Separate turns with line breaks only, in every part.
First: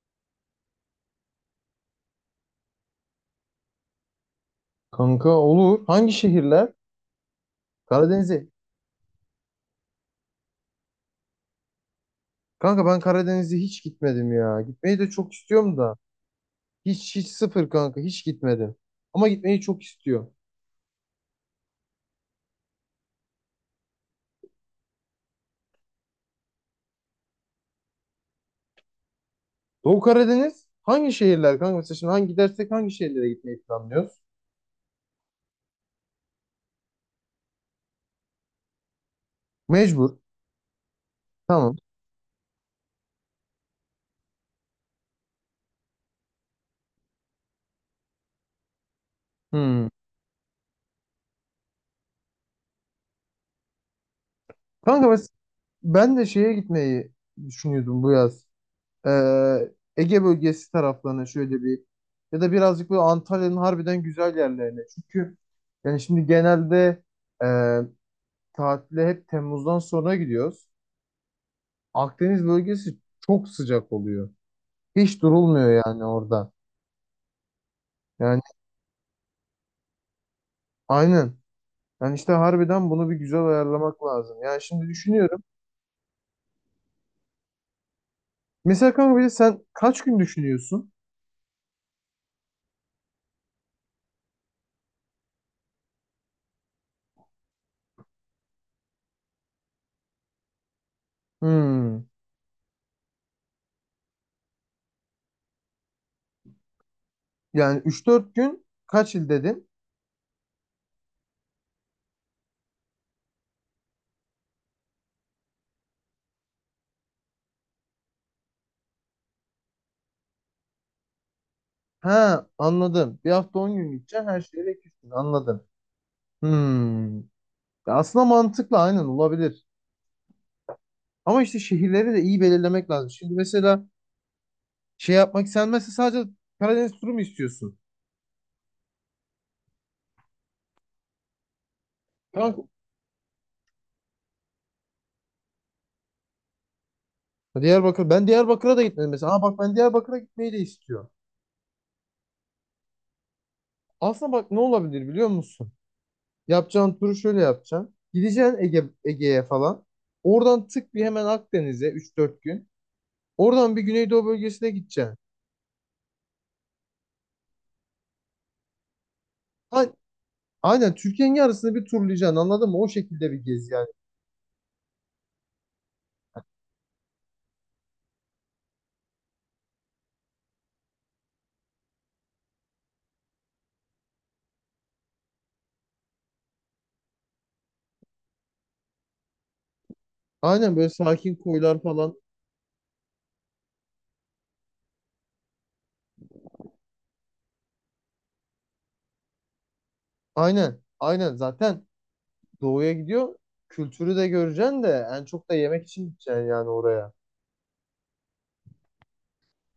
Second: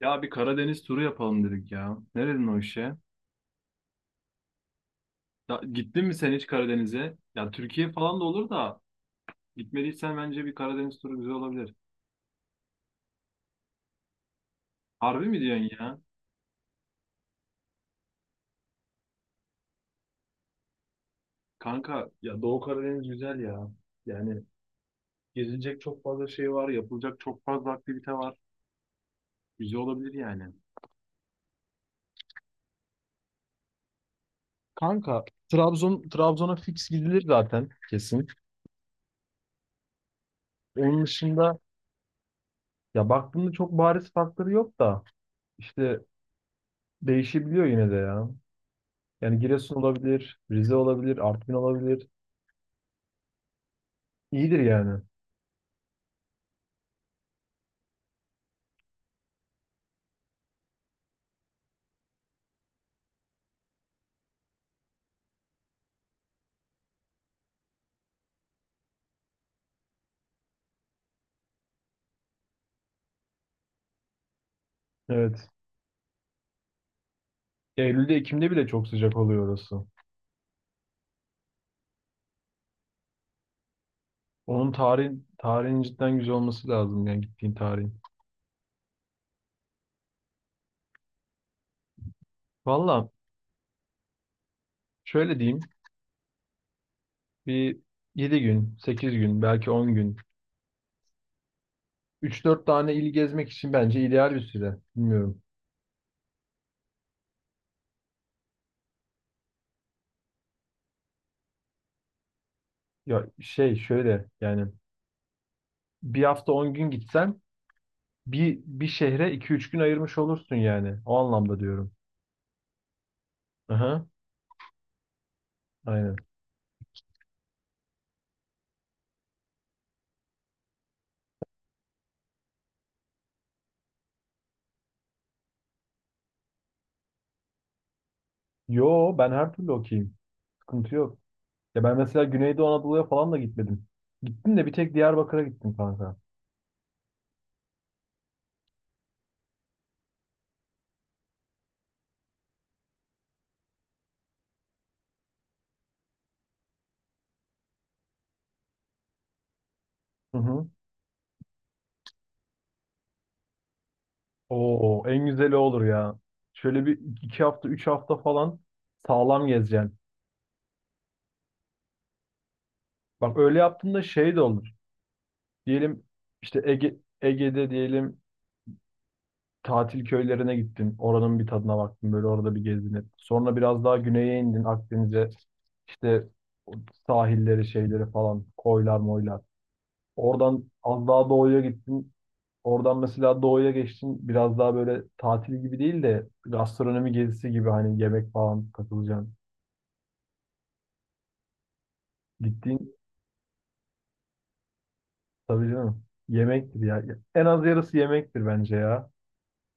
Ya bir Karadeniz turu yapalım dedik ya. Neredin o işe?
Kanka
Ya,
olur.
gittin
Hangi
mi sen hiç
şehirler?
Karadeniz'e? Ya Türkiye falan da
Karadeniz'e.
olur da gitmediysen bence bir Karadeniz turu güzel olabilir.
Kanka ben Karadeniz'e hiç gitmedim ya. Gitmeyi de
Harbi
çok
mi diyorsun
istiyorum da.
ya?
Hiç hiç sıfır kanka hiç gitmedim. Ama gitmeyi çok istiyorum.
Kanka ya Doğu Karadeniz güzel ya. Yani gezilecek çok fazla şey var, yapılacak çok fazla aktivite var. Güzel
Doğu
olabilir yani.
Karadeniz hangi şehirler kanka? Mesela şimdi gidersek hangi şehirlere gitmeyi planlıyoruz?
Kanka Trabzon'a fix gidilir zaten kesin.
Mecbur.
Onun dışında
Tamam.
ya baktığımda çok bariz farkları yok da işte değişebiliyor yine de ya. Yani Giresun
Hmm.
olabilir, Rize olabilir, Artvin olabilir. İyidir yani.
Kanka, ben de şeye gitmeyi düşünüyordum bu yaz. Ee, Ege bölgesi taraflarına şöyle bir, ya da birazcık böyle Antalya'nın harbiden güzel yerlerine. Çünkü yani şimdi genelde tatile hep Temmuz'dan sonra gidiyoruz. Akdeniz bölgesi çok sıcak oluyor. Hiç
Evet.
durulmuyor yani orada.
Eylül'de,
Yani
Ekim'de bile çok sıcak oluyor orası.
aynen. Yani işte harbiden bunu bir güzel ayarlamak lazım. Yani
Onun
şimdi
tarihin,
düşünüyorum.
tarihin cidden güzel olması lazım yani gittiğin tarihin.
Mesela kanka bir de sen kaç gün düşünüyorsun?
Valla şöyle diyeyim bir 7 gün, 8 gün, belki 10 gün.
Hmm.
Üç dört tane il gezmek için bence ideal bir süre. Bilmiyorum.
Yani üç dört gün kaç il dedin?
Ya şey şöyle yani bir hafta 10 gün gitsen bir şehre 2 3 gün ayırmış olursun yani. O anlamda diyorum.
Ha, anladım. Bir hafta on gün
Aha,
gideceksin. Her şeyle 2 gün anladım.
aynen.
Hmm. Ya, aslında mantıklı, aynen olabilir. Ama işte şehirleri de iyi belirlemek lazım. Şimdi mesela şey yapmak, sen mesela sadece Karadeniz turu mu istiyorsun?
Yo ben her türlü okuyayım. Sıkıntı yok. Ya ben mesela
Kanka
Güneydoğu Anadolu'ya falan da gitmedim. Gittim de bir tek Diyarbakır'a gittim kanka.
Diyarbakır. Ben Diyarbakır'a da gitmedim mesela. Aa bak, ben Diyarbakır'a gitmeyi de istiyorum. Aslında bak ne olabilir biliyor musun? Yapacağın turu şöyle yapacaksın. Gideceksin Ege, Ege'ye falan.
Hı
Oradan
hı.
tık bir hemen Akdeniz'e üç dört gün. Oradan bir Güneydoğu bölgesine
Oo,
gideceksin.
en güzeli olur ya. Şöyle bir 2 hafta, 3 hafta falan sağlam
Ha,
gezeceksin.
aynen, Türkiye'nin yarısını bir turlayacaksın, anladın mı? O şekilde
Bak
bir
öyle
gez yani.
yaptığında şey de olur. Diyelim işte Ege'de diyelim tatil köylerine gittin. Oranın bir tadına baktın. Böyle orada bir gezdin. Sonra biraz daha güneye indin Akdeniz'e. İşte o sahilleri şeyleri falan koylar moylar. Oradan
Aynen, böyle
az daha
sakin
doğuya
koylar
gittin.
falan.
Oradan mesela doğuya geçtin. Biraz daha böyle tatil gibi değil de gastronomi gezisi gibi hani yemek falan katılacaksın.
Aynen. Aynen zaten doğuya
Gittiğin
gidiyor. Kültürü de göreceksin de en çok da
tabii
yemek
canım
için gideceksin yani
yemektir ya.
oraya.
En az yarısı yemektir bence ya.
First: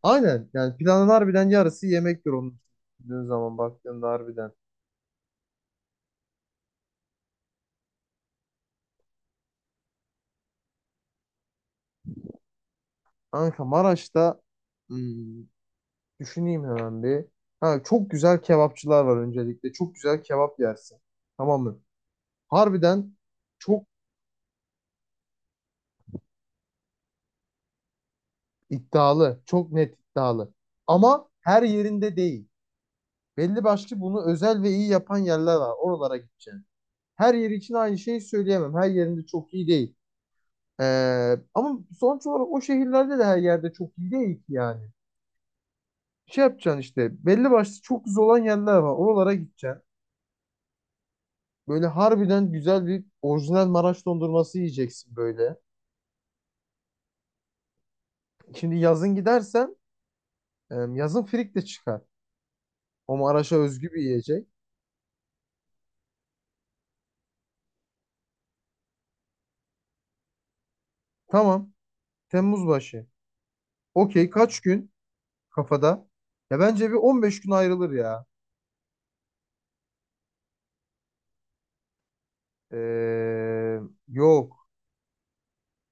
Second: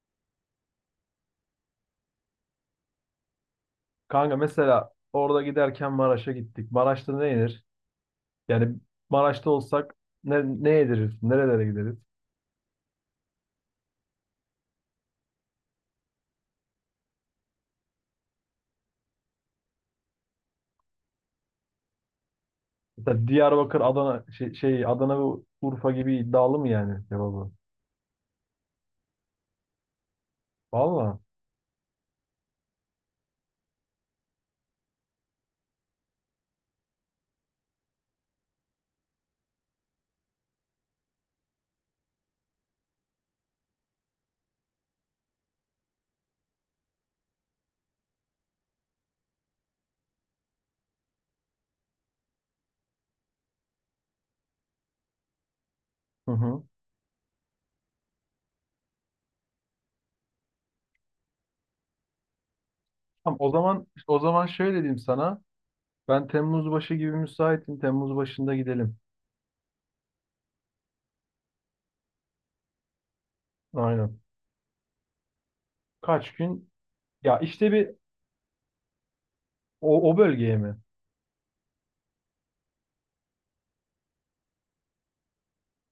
Aynen, yani planın harbiden yarısı yemektir onun, düşündüğün zaman baktığında
Kanka
harbiden.
mesela orada giderken Maraş'a gittik. Maraş'ta ne yenir? Yani Maraş'ta olsak ne yediririz? Nerelere gideriz?
Kanka Maraş'ta, hmm, düşüneyim hemen bir. Ha, çok güzel kebapçılar var öncelikle. Çok güzel kebap yersin. Tamam mı? Harbiden
Mesela Diyarbakır,
çok
Adana Adana ve Urfa gibi iddialı mı yani cevabı?
iddialı. Çok net iddialı.
Valla.
Ama her yerinde değil. Belli başlı bunu özel ve iyi yapan yerler var. Oralara gideceksin. Her yeri için aynı şeyi söyleyemem. Her yerinde çok iyi değil. Ama sonuç olarak o şehirlerde de her yerde çok iyi değil ki yani. Şey yapacaksın, işte belli başlı çok güzel olan yerler var. Oralara gideceksin. Böyle harbiden güzel bir orijinal Maraş dondurması yiyeceksin böyle.
Hı hı.
Şimdi yazın gidersen yazın frik de çıkar. O
Tamam, o
Maraş'a
zaman
özgü bir
o zaman
yiyecek.
şöyle diyeyim sana. Ben Temmuz başı gibi müsaitim. Temmuz başında gidelim.
Tamam. Temmuz başı.
Aynen.
Okey, kaç gün kafada?
Kaç
Ya
gün?
bence bir
Ya
15 gün
işte
ayrılır
bir
ya.
o bölgeye mi?
Ee, Yok.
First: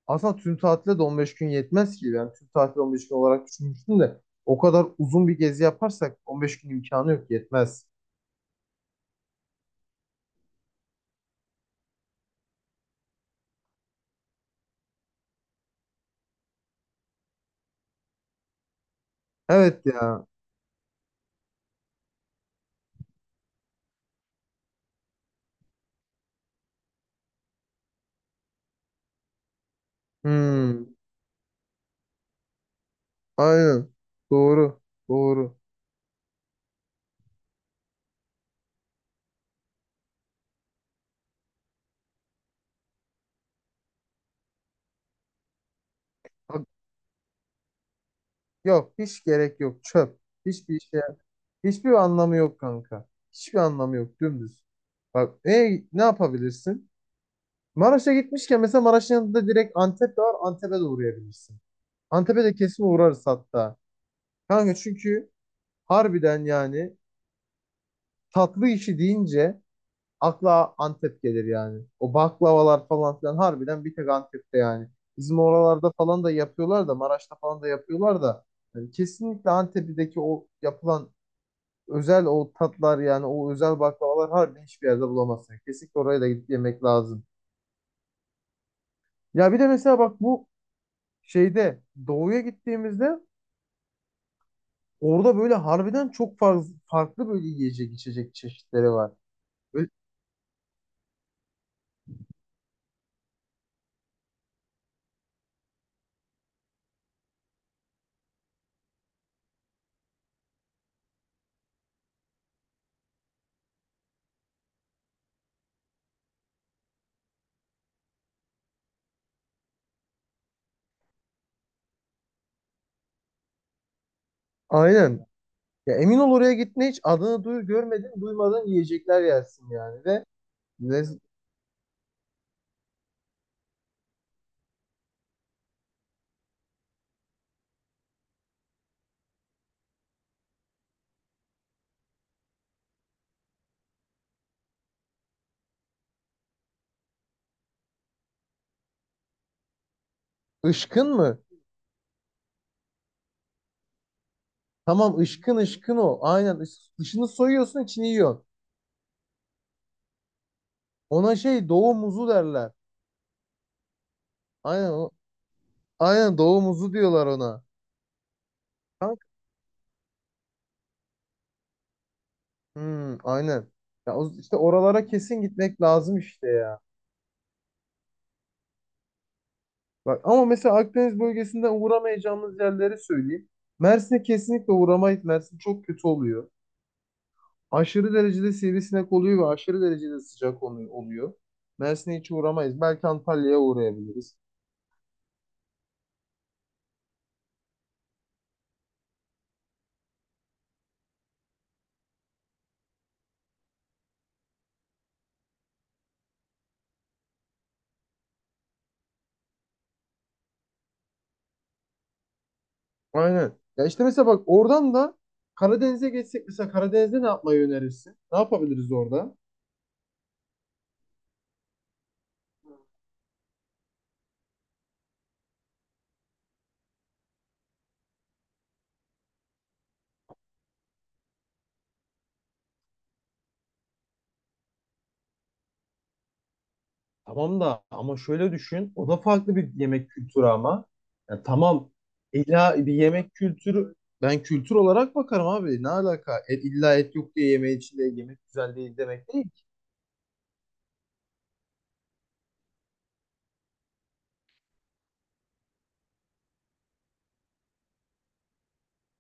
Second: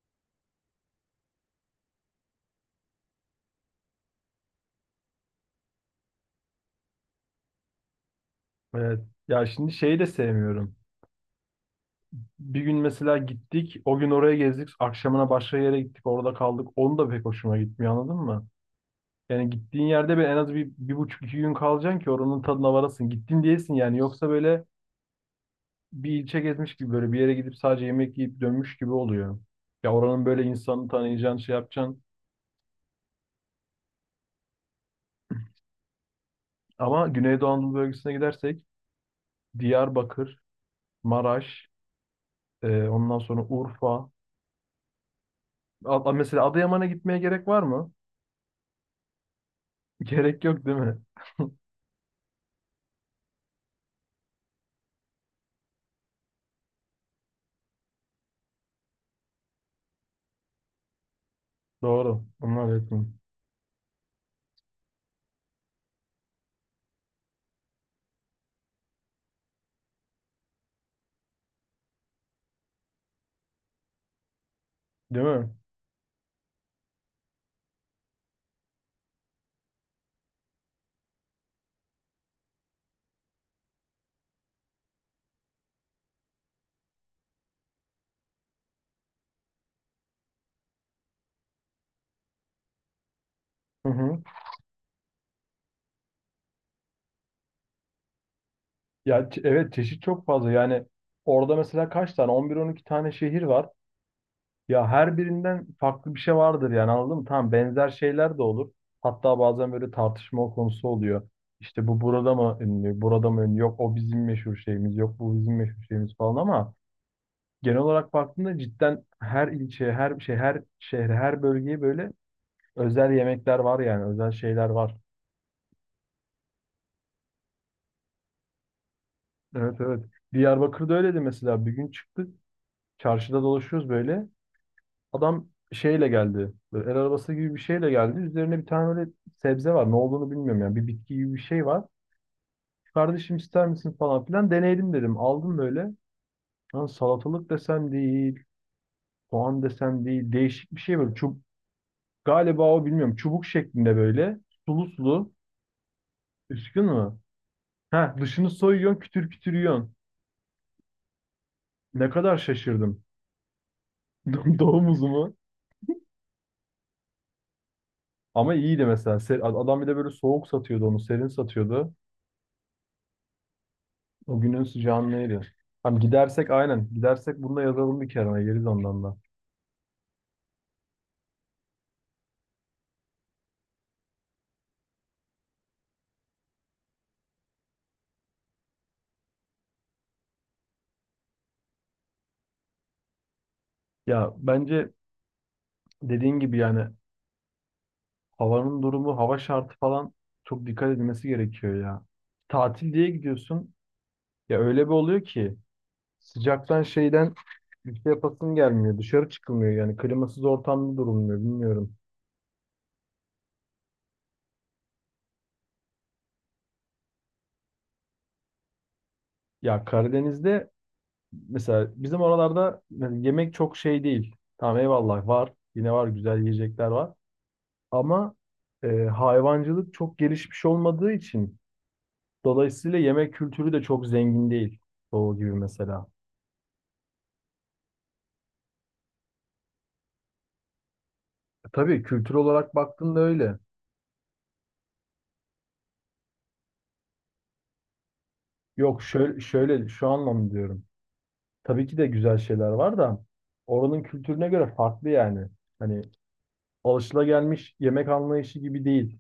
Aslında tüm tatile de 15 gün yetmez ki. Ben tüm tatil 15 gün olarak düşünmüştüm de o kadar uzun bir gezi yaparsak 15 gün imkanı yok, yetmez.
Evet. Ya şimdi şeyi de sevmiyorum. Bir gün mesela gittik. O gün oraya gezdik. Akşamına başka yere gittik. Orada kaldık. Onu da pek hoşuma gitmiyor anladın mı? Yani
Evet
gittiğin yerde
ya.
en az bir, bir buçuk iki gün kalacaksın ki oranın tadına varasın. Gittin diyesin yani. Yoksa böyle bir ilçe gezmiş gibi böyle bir yere gidip sadece yemek yiyip dönmüş gibi oluyor. Ya oranın böyle
Hmm,
insanı tanıyacaksın, şey yapacaksın.
aynen. Doğru. Doğru.
Ama Güneydoğu Anadolu bölgesine gidersek Diyarbakır, Maraş, ondan sonra Urfa. Mesela
Bak,
Adıyaman'a gitmeye gerek var mı?
yok hiç gerek yok. Çöp.
Gerek yok değil
Hiçbir
mi?
şey. Hiçbir anlamı yok kanka. Hiçbir anlamı yok. Dümdüz. Bak, ne yapabilirsin? Maraş'a gitmişken mesela Maraş'ın yanında direkt Antep de var. Antep'e de uğrayabilirsin.
Doğru.
Antep'e de
Onlar
kesin
yakın.
uğrarız hatta. Kanka çünkü harbiden yani tatlı işi deyince akla Antep gelir yani. O baklavalar falan filan harbiden bir tek Antep'te yani.
Değil
Bizim
mi?
oralarda falan da yapıyorlar da Maraş'ta falan da yapıyorlar da, yani kesinlikle Antep'teki o yapılan özel o tatlar, yani o özel baklavalar harbiden hiçbir yerde bulamazsın. Yani kesinlikle oraya da gidip yemek lazım. Ya bir de mesela bak, bu şeyde doğuya gittiğimizde
Hı hı.
orada böyle harbiden çok farklı, farklı böyle yiyecek içecek çeşitleri var.
Ya evet
Böyle-
çeşit çok fazla. Yani orada mesela kaç tane? 11 12 tane şehir var. Ya her birinden farklı bir şey vardır yani anladın mı? Tamam benzer şeyler de olur. Hatta bazen böyle tartışma konusu oluyor. İşte bu burada mı ünlü, burada mı ünlü, yok o bizim meşhur şeyimiz, yok bu bizim meşhur şeyimiz falan ama genel olarak baktığında cidden her ilçeye, her şey, her şehre, her bölgeye böyle özel yemekler var yani özel şeyler var.
Aynen. Ya emin ol, oraya gitme, hiç adını görmedin duymadan yiyecekler yersin
Evet, evet.
yani ve
Diyarbakır'da
lez-
öyleydi mesela bir gün çıktık, çarşıda dolaşıyoruz böyle. Adam şeyle geldi. Böyle el arabası gibi bir şeyle geldi. Üzerine bir tane böyle sebze var. Ne olduğunu bilmiyorum yani. Bir bitki gibi bir şey var. Kardeşim ister misin falan filan. Deneyelim dedim. Aldım böyle. Lan salatalık desem değil. Soğan desem değil. Değişik bir şey
ışkın
böyle.
mı?
Galiba o, bilmiyorum. Çubuk şeklinde böyle. Sulu
Tamam,
sulu.
ışkın, ışkın o. Aynen,
Üskün mü?
dışını soyuyorsun, içini
Ha
yiyorsun.
dışını soyuyorsun, kütür kütür yiyorsun.
Ona şey, doğu
Ne
muzu
kadar
derler.
şaşırdım. Doğum
Aynen o.
uzumu.
Aynen, doğu muzu diyorlar ona.
Ama iyiydi mesela.
Kanka.
Adam bir de böyle soğuk satıyordu onu. Serin satıyordu.
Hmm, aynen. Ya
O
işte
günün
oralara
sıcağını
kesin
eriyor.
gitmek
Tamam
lazım işte
gidersek
ya.
aynen. Gidersek bunu da yazalım bir kenara. Geliriz ondan da.
Bak, ama mesela Akdeniz bölgesinden uğramayacağımız yerleri söyleyeyim. Mersin'e kesinlikle uğramayız. Mersin çok kötü oluyor. Aşırı derecede sivrisinek oluyor ve aşırı derecede sıcak oluyor. Mersin'e hiç uğramayız. Belki Antalya'ya
Ya
uğrayabiliriz.
bence dediğin gibi yani havanın durumu, hava şartı falan çok dikkat edilmesi gerekiyor ya. Tatil diye gidiyorsun. Ya öyle bir oluyor ki sıcaktan şeyden bir şey yapasın gelmiyor. Dışarı çıkılmıyor yani. Klimasız ortamda durulmuyor. Bilmiyorum.
Aynen. Ya işte mesela bak, oradan da Karadeniz'e geçsek mesela, Karadeniz'de ne yapmayı önerirsin? Ne yapabiliriz orada?
Ya Karadeniz'de mesela bizim oralarda yani yemek çok şey değil. Tamam eyvallah var. Yine var, güzel yiyecekler var. Ama hayvancılık çok gelişmiş olmadığı için dolayısıyla yemek kültürü de çok zengin değil. Doğu gibi mesela.
Tamam da, ama şöyle düşün. O da farklı bir yemek kültürü ama. Ya tamam.
Tabii kültür olarak
İlla bir
baktığında
yemek
öyle.
kültürü, ben kültür olarak bakarım abi. Ne alaka? İlla et yok diye yemeği içinde yemek güzel değil
Yok
demek
şöyle,
değil. Ki.
şöyle şu anlamda diyorum. Tabii ki de güzel şeyler var da oranın kültürüne göre farklı yani. Hani alışılagelmiş yemek anlayışı gibi değil.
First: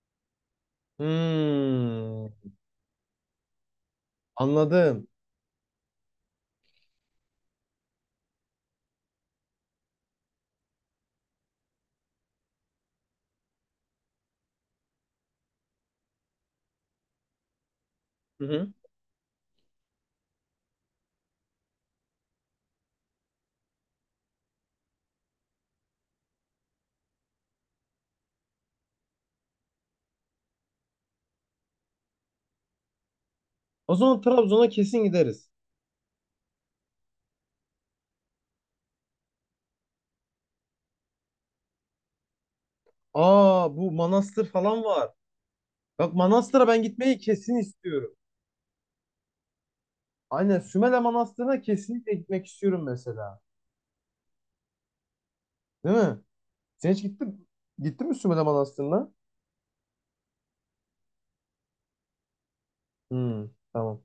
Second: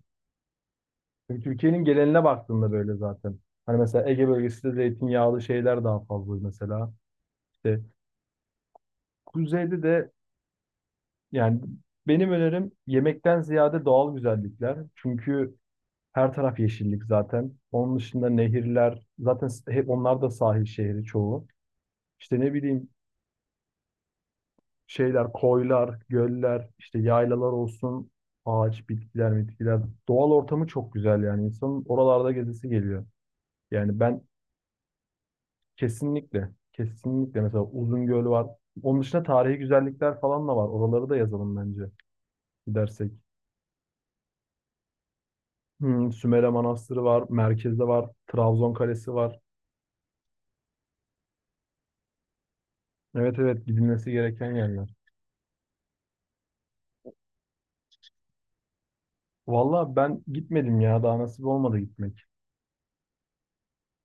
Çünkü Türkiye'nin geneline
Hmm,
baktığında böyle zaten. Hani mesela Ege bölgesinde
anladım.
zeytinyağlı şeyler daha fazla mesela. İşte kuzeyde de yani benim önerim yemekten ziyade doğal güzellikler. Çünkü her taraf yeşillik zaten. Onun dışında
Hı hı.
nehirler, zaten hep onlar da sahil şehri çoğu. İşte ne bileyim şeyler, koylar, göller, işte yaylalar olsun, ağaç, bitkiler, bitkiler. Doğal ortamı çok güzel yani. İnsanın oralarda gezisi geliyor.
O
Yani ben
zaman Trabzon'a kesin gideriz.
kesinlikle, kesinlikle mesela Uzungöl var. Onun dışında tarihi güzellikler falan da var. Oraları da yazalım bence gidersek.
Aa, bu Manastır falan var. Bak,
Sümele
Manastır'a ben
Manastırı
gitmeyi
var,
kesin
merkezde var,
istiyorum.
Trabzon Kalesi var.
Aynen, Sümele Manastır'ına kesinlikle gitmek istiyorum
Evet,
mesela.
evet gidilmesi gereken yerler.
Değil mi? Sen hiç gittin, gittin mi Sümele Manastır'ına?
Valla ben gitmedim ya, daha nasip olmadı gitmek.
Hmm, tamam.